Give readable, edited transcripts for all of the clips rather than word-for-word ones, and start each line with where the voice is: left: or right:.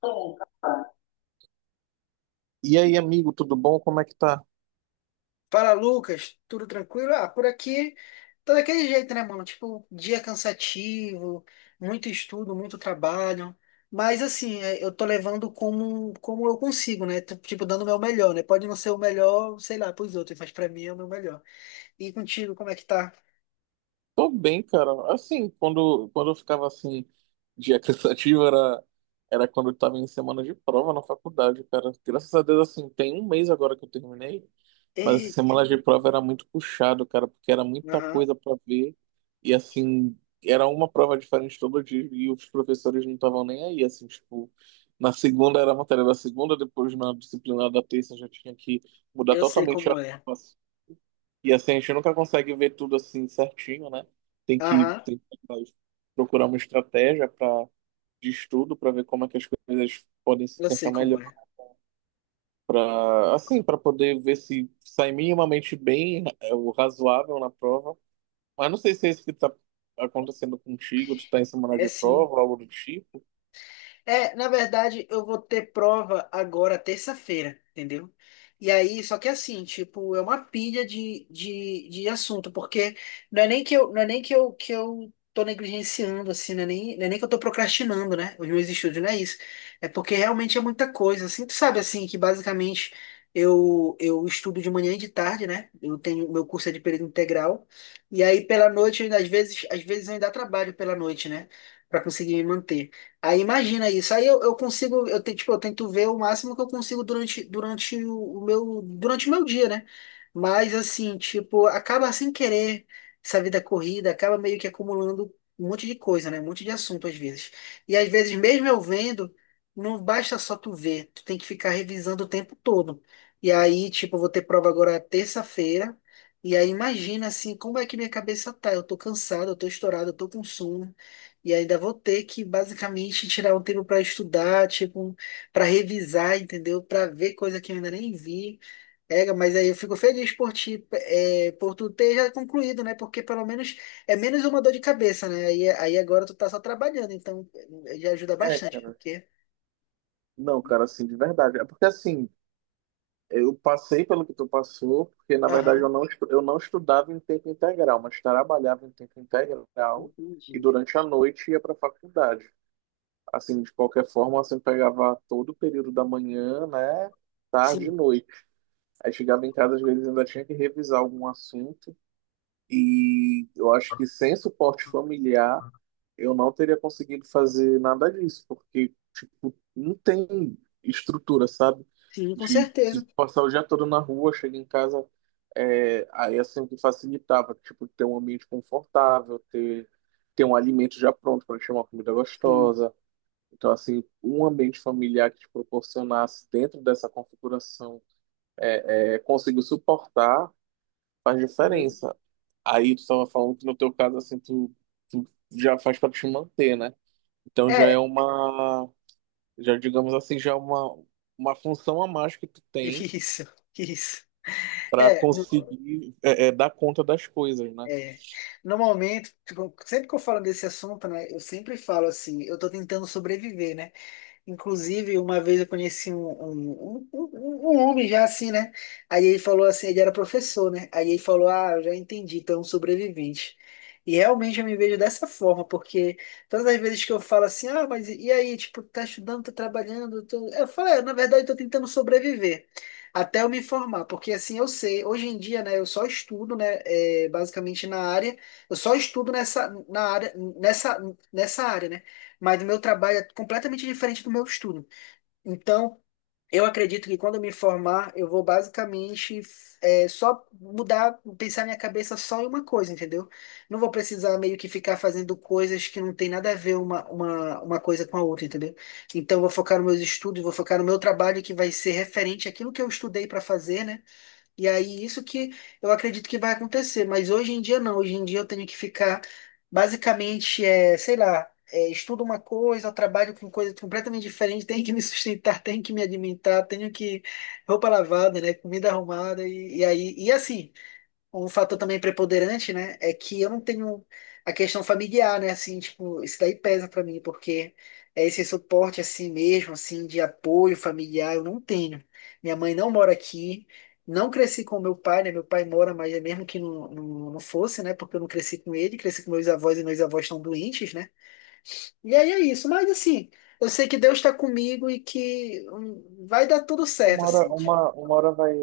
left: Bom,
right: E aí, amigo, tudo bom? Como é que tá?
left: fala, Lucas, tudo tranquilo? Ah, por aqui tá daquele jeito, né, mano? Tipo, dia cansativo, muito estudo, muito trabalho. Mas assim, eu tô levando como eu consigo, né? Tô, tipo, dando o meu melhor, né? Pode não ser o melhor, sei lá, pros outros, mas pra mim é o meu melhor. E contigo, como é que tá?
right: Tô bem, cara. Assim, quando eu ficava assim, dia cansativo, era quando eu tava em semana de prova na faculdade, cara. Graças a Deus, assim, tem um mês agora que eu terminei. Mas essa
left: Eita,
right: semana
left: que
right: de
left: bom.
right: prova era muito puxado, cara, porque era muita
left: Aham,
right: coisa para ver. E assim, era uma prova diferente todo dia e os professores não estavam nem aí, assim, tipo, na segunda era a matéria da segunda, depois na disciplina da terça já tinha que mudar
left: eu sei
right: totalmente a.
left: como é.
right: E assim, a gente nunca consegue ver tudo assim certinho, né? Tem que,
left: Aham,
right: tem que procurar uma estratégia de estudo para ver como é que as coisas podem se
left: eu sei
right: encaixar
left: como
right: melhor
left: é.
right: para assim, para poder ver se sai minimamente bem, é o razoável na prova. Mas não sei se é isso que tá acontecendo contigo, tu tá em semana
left: É
right: de
left: sim.
right: prova, algo do tipo.
left: É, na verdade, eu vou ter prova agora terça-feira, entendeu? E aí, só que assim, tipo, é uma pilha de assunto, porque não é nem que eu, não é nem que eu, que eu tô negligenciando, assim, não é nem que eu tô procrastinando, né? Os meus estudos, não é isso. É porque realmente é muita coisa, assim, tu sabe, assim, que basicamente eu estudo de manhã e de tarde, né? Eu tenho, meu curso é de período integral, e aí pela noite, às vezes eu ainda trabalho pela noite, né? Pra conseguir me manter. Aí imagina isso. Aí eu consigo, eu, te- tipo, eu tento ver o máximo que eu consigo durante o meu, durante o meu dia, né? Mas assim, tipo, acaba sem querer essa vida corrida, acaba meio que acumulando um monte de coisa, né? Um monte de assunto às vezes. E às vezes, mesmo eu vendo, não basta só tu ver, tu tem que ficar revisando o tempo todo. E aí, tipo, eu vou ter prova agora terça-feira. E aí imagina assim, como é que minha cabeça tá? Eu tô cansado, eu tô estourado, eu tô com sono. E ainda vou ter que basicamente tirar um tempo para estudar, tipo, para revisar, entendeu? Para ver coisa que eu ainda nem vi. É, mas aí eu fico feliz por ti, é, por tu ter já concluído, né? Porque pelo menos é menos uma dor de cabeça, né? Aí agora tu tá só trabalhando, então já ajuda
right: É,
left: bastante,
right: cara.
left: porque.
right: Não, cara, assim, de verdade. É porque assim, eu passei pelo que tu passou, porque na verdade eu
left: Aham,
right: não, estu- eu não estudava em tempo integral, mas trabalhava em tempo integral e
left: entendi.
right: durante a noite ia pra faculdade. Assim, de qualquer forma, assim, pegava todo o período da manhã, né? Tarde e
left: Sim,
right: noite. Aí chegava em casa, às vezes ainda tinha que revisar algum assunto. E eu acho que sem suporte familiar, eu não teria conseguido fazer nada disso, porque, tipo, não tem estrutura, sabe?
left: sim, com
right: De,
left: certeza.
right: de passar o dia todo na rua, chega em casa, aí assim que facilitava, tipo, ter um ambiente confortável, ter um alimento já pronto para chamar uma comida
left: Sim.
right: gostosa. Então, assim, um ambiente familiar que te proporcionasse dentro dessa configuração, conseguiu suportar faz
left: Uhum.
right: diferença. Aí tu estava falando que no teu caso, assim, tu já faz para te manter, né? Então já
left: É,
right: é uma, já digamos assim, já é uma função a mais que tu tem
left: isso, isso.
right: para
left: É, não-
right: conseguir dar conta das coisas, né?
left: É, no tipo, sempre que eu falo desse assunto, né, eu sempre falo assim, eu tô tentando sobreviver, né? Inclusive, uma vez eu conheci um homem já assim, né? Aí ele falou assim, ele era professor, né? Aí ele falou, ah, eu já entendi, então é um sobrevivente. E realmente eu me vejo dessa forma, porque todas as vezes que eu falo assim, ah, mas e aí, tipo, tá estudando, tá trabalhando, tô... eu falo, é, na verdade, eu tô tentando sobreviver. Até eu me formar, porque assim eu sei, hoje em dia, né, eu só estudo, né, é, basicamente na área, eu só estudo nessa área, né? Mas o meu trabalho é completamente diferente do meu estudo. Então, eu acredito que quando eu me formar, eu vou basicamente só mudar, pensar minha cabeça só em uma coisa, entendeu? Não vou precisar meio que ficar fazendo coisas que não tem nada a ver uma coisa com a outra, entendeu? Então, eu vou focar nos meus estudos, vou focar no meu trabalho que vai ser referente àquilo que eu estudei para fazer, né? E aí, isso que eu acredito que vai acontecer, mas hoje em dia não, hoje em dia eu tenho que ficar, basicamente, sei lá, estudo uma coisa, trabalho com coisa completamente diferente, tenho que me sustentar, tenho que me alimentar, tenho que roupa lavada, né, comida arrumada, e aí, e assim, um fator também preponderante, né, é que eu não tenho a questão familiar, né, assim, tipo, isso daí pesa pra mim, porque é esse suporte assim mesmo, assim, de apoio familiar, eu não tenho. Minha mãe não mora aqui, não cresci com meu pai, né, meu pai mora, mas é mesmo que não, não fosse, né, porque eu não cresci com ele, cresci com meus avós e meus avós estão doentes, né, e aí é isso, mas assim, eu sei que Deus está comigo e que vai dar tudo certo,
right: Uma hora,
left: assim.
right: uma hora vai,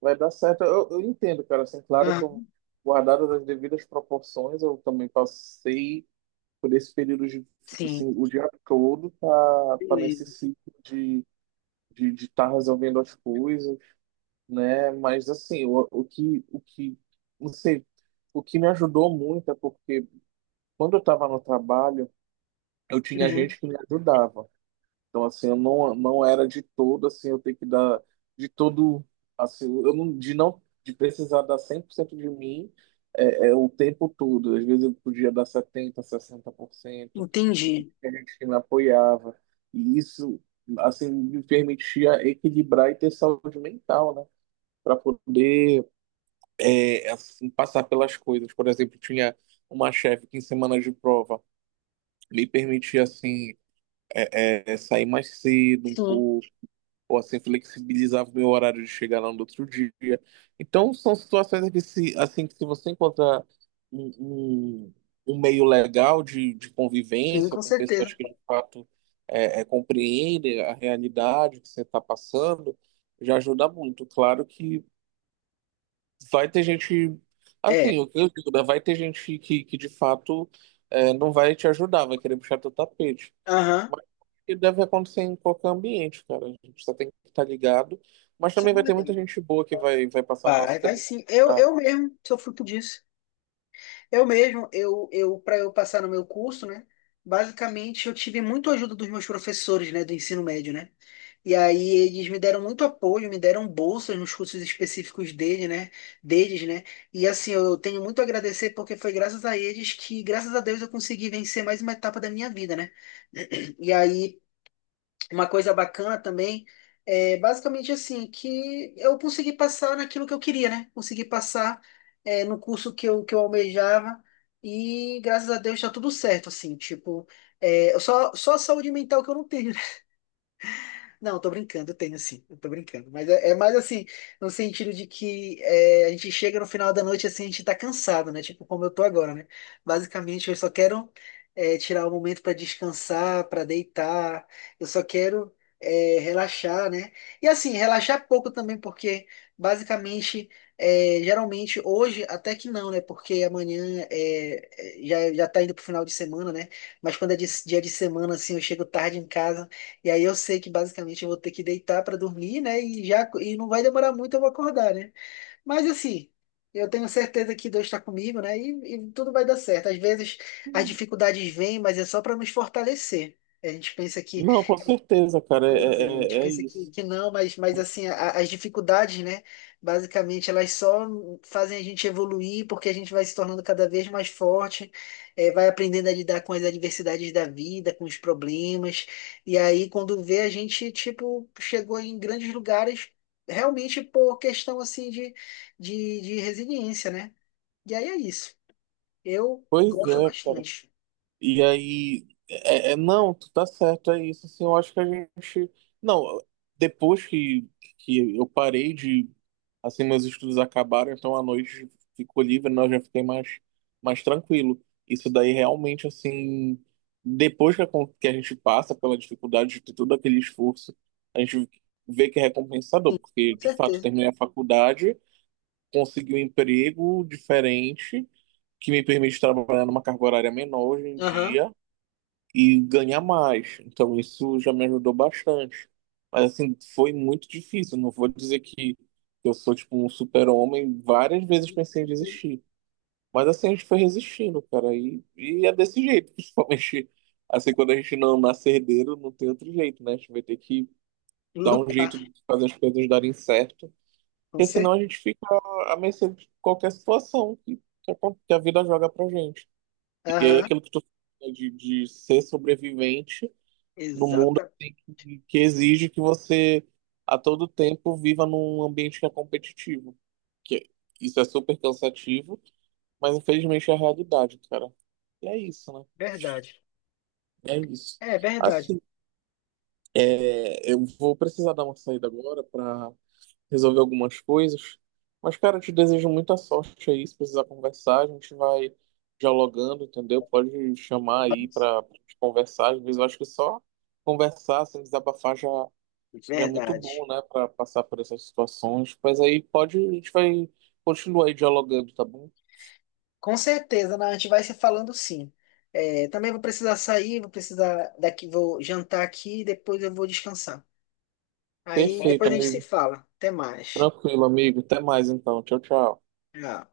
right: vai dar certo. Eu entendo, cara, assim, claro que eu,
left: Aham,
right: guardadas as devidas proporções, eu também passei por esse período de,
left: sim,
right: assim, o dia todo tá nesse
left: beleza.
right: ciclo de de estar resolvendo as coisas, né? Mas assim, o que, não sei, o que me ajudou muito é porque quando eu estava no trabalho, eu tinha
left: Uhum,
right: gente que me ajudava. Então assim, eu não era de todo assim, eu tenho que dar de todo assim, eu não de precisar dar 100% de mim é o tempo todo. Às vezes eu podia dar 70 60%.
left: entendi.
right: Tinha gente que me apoiava. E isso assim me permitia equilibrar e ter saúde mental, né? Para poder assim, passar pelas coisas. Por exemplo, tinha uma chefe que em semana de prova me permitia assim sair mais cedo um
left: Sim.
right: pouco, ou assim flexibilizava o meu horário de chegar lá no outro dia. Então são situações que se assim que se você encontrar um, um, um meio legal de
left: Sim,
right: convivência
left: com
right: com
left: certeza.
right: pessoas que de fato compreendem a realidade que você está passando, já ajuda muito. Claro que vai ter gente.
left: É,
right: Assim, o que eu digo, né? Vai ter gente que de fato não vai te ajudar, vai querer puxar teu tapete.
left: aham.
right: Mas isso deve acontecer em qualquer ambiente, cara. A gente só tem que estar ligado. Mas
left: Isso é
right: também vai ter muita
left: verdade.
right: gente boa que vai passar no
left: Vai,
right: nosso
left: vai
right: caminho.
left: sim. Eu,
right: Tá?
left: eu mesmo sou fruto disso. Eu mesmo, para eu passar no meu curso, né? Basicamente, eu tive muito ajuda dos meus professores, né, do ensino médio, né? E aí eles me deram muito apoio, me deram bolsas nos cursos específicos dele, né? Deles, né? E assim, eu tenho muito a agradecer porque foi graças a eles que, graças a Deus, eu consegui vencer mais uma etapa da minha vida, né? E aí, uma coisa bacana também é basicamente assim, que eu consegui passar naquilo que eu queria, né? Consegui passar no curso que eu almejava e graças a Deus tá tudo certo, assim, tipo, é, só a saúde mental que eu não tenho, não, eu tô brincando, eu tenho sim, eu tô brincando. Mas é mais assim, no sentido de que é, a gente chega no final da noite assim, a gente tá cansado, né? Tipo como eu tô agora, né? Basicamente, eu só quero tirar um momento pra descansar, pra deitar, eu só quero relaxar, né? E assim, relaxar pouco também, porque basicamente, geralmente, hoje até que não, né? Porque amanhã já, já tá indo pro final de semana, né? Mas quando é dia de semana, assim, eu chego tarde em casa. E aí eu sei que basicamente eu vou ter que deitar para dormir, né? E já e não vai demorar muito eu vou acordar, né? Mas assim, eu tenho certeza que Deus está comigo, né? E tudo vai dar certo. Às vezes as dificuldades vêm, mas é só para nos fortalecer. A gente pensa que
right: Não, com certeza, cara.
left: pois
right: É,
left: é, a
right: é,
left: gente
right: é
left: pensa
right: isso.
left: que não, mas
right: Mas-
left: assim, as dificuldades, né, basicamente, elas só fazem a gente evoluir porque a gente vai se tornando cada vez mais forte, vai aprendendo a lidar com as adversidades da vida, com os problemas, e aí quando vê, a gente, tipo, chegou em grandes lugares realmente por questão, assim, de resiliência, né? E aí é isso. Eu
right: Pois
left: gosto
right: é, cara.
left: bastante,
right: E aí, não, tu tá certo, é isso. Assim, eu acho que a gente. Não, depois que eu parei de. Assim, meus estudos acabaram, então à noite ficou livre, né, eu já fiquei mais tranquilo. Isso daí realmente, assim. Depois que que a gente passa pela dificuldade de ter todo aquele esforço, a gente vê que é recompensador,
left: sim,
right: porque
left: com
right: de fato
left: certeza.
right: terminei a faculdade, consegui um emprego diferente, que me permite trabalhar numa carga horária menor hoje em
left: Aham.
right: dia e ganhar mais. Então isso já me ajudou bastante. Mas assim, foi muito difícil. Não vou dizer que eu sou tipo um super-homem. Várias vezes pensei em desistir. Mas assim, a gente foi resistindo, cara. E é desse jeito, principalmente assim, quando a gente não nasce herdeiro, não tem outro jeito, né? A gente vai ter que dar um
left: Lutar,
right: jeito de fazer as coisas darem certo.
left: com
right: Porque senão
left: certeza.
right: a gente fica à mercê de qualquer situação que, que a que a vida joga pra gente. E aí
left: Aham.
right: aquilo que tu fala de ser sobrevivente no mundo
left: Exata
right: que exige que você a todo tempo viva num ambiente que é competitivo. Que isso é super cansativo, mas infelizmente é a realidade, cara. E é isso, né?
left: verdade.
right: É isso.
left: É verdade.
right: Assim, eu vou precisar dar uma saída agora para resolver algumas coisas. Mas, cara, eu te desejo muita sorte aí. Se precisar conversar, a gente vai dialogando, entendeu? Pode chamar aí
left: Vamos?
right: para conversar. Às vezes eu acho que só conversar, sem desabafar, já. E é muito bom,
left: Verdade.
right: né, para passar por essas situações. Mas aí pode, a gente vai continuar aí dialogando, tá bom?
left: Com certeza, né? A gente vai se falando sim. É, também vou precisar sair, vou precisar daqui, vou jantar aqui e depois eu vou descansar. Aí
right: Perfeito,
left: depois a gente perfeito.
right: amigo.
left: Se fala. Até mais.
right: Tranquilo, amigo. Até mais então. Tchau, tchau.
left: Tchau.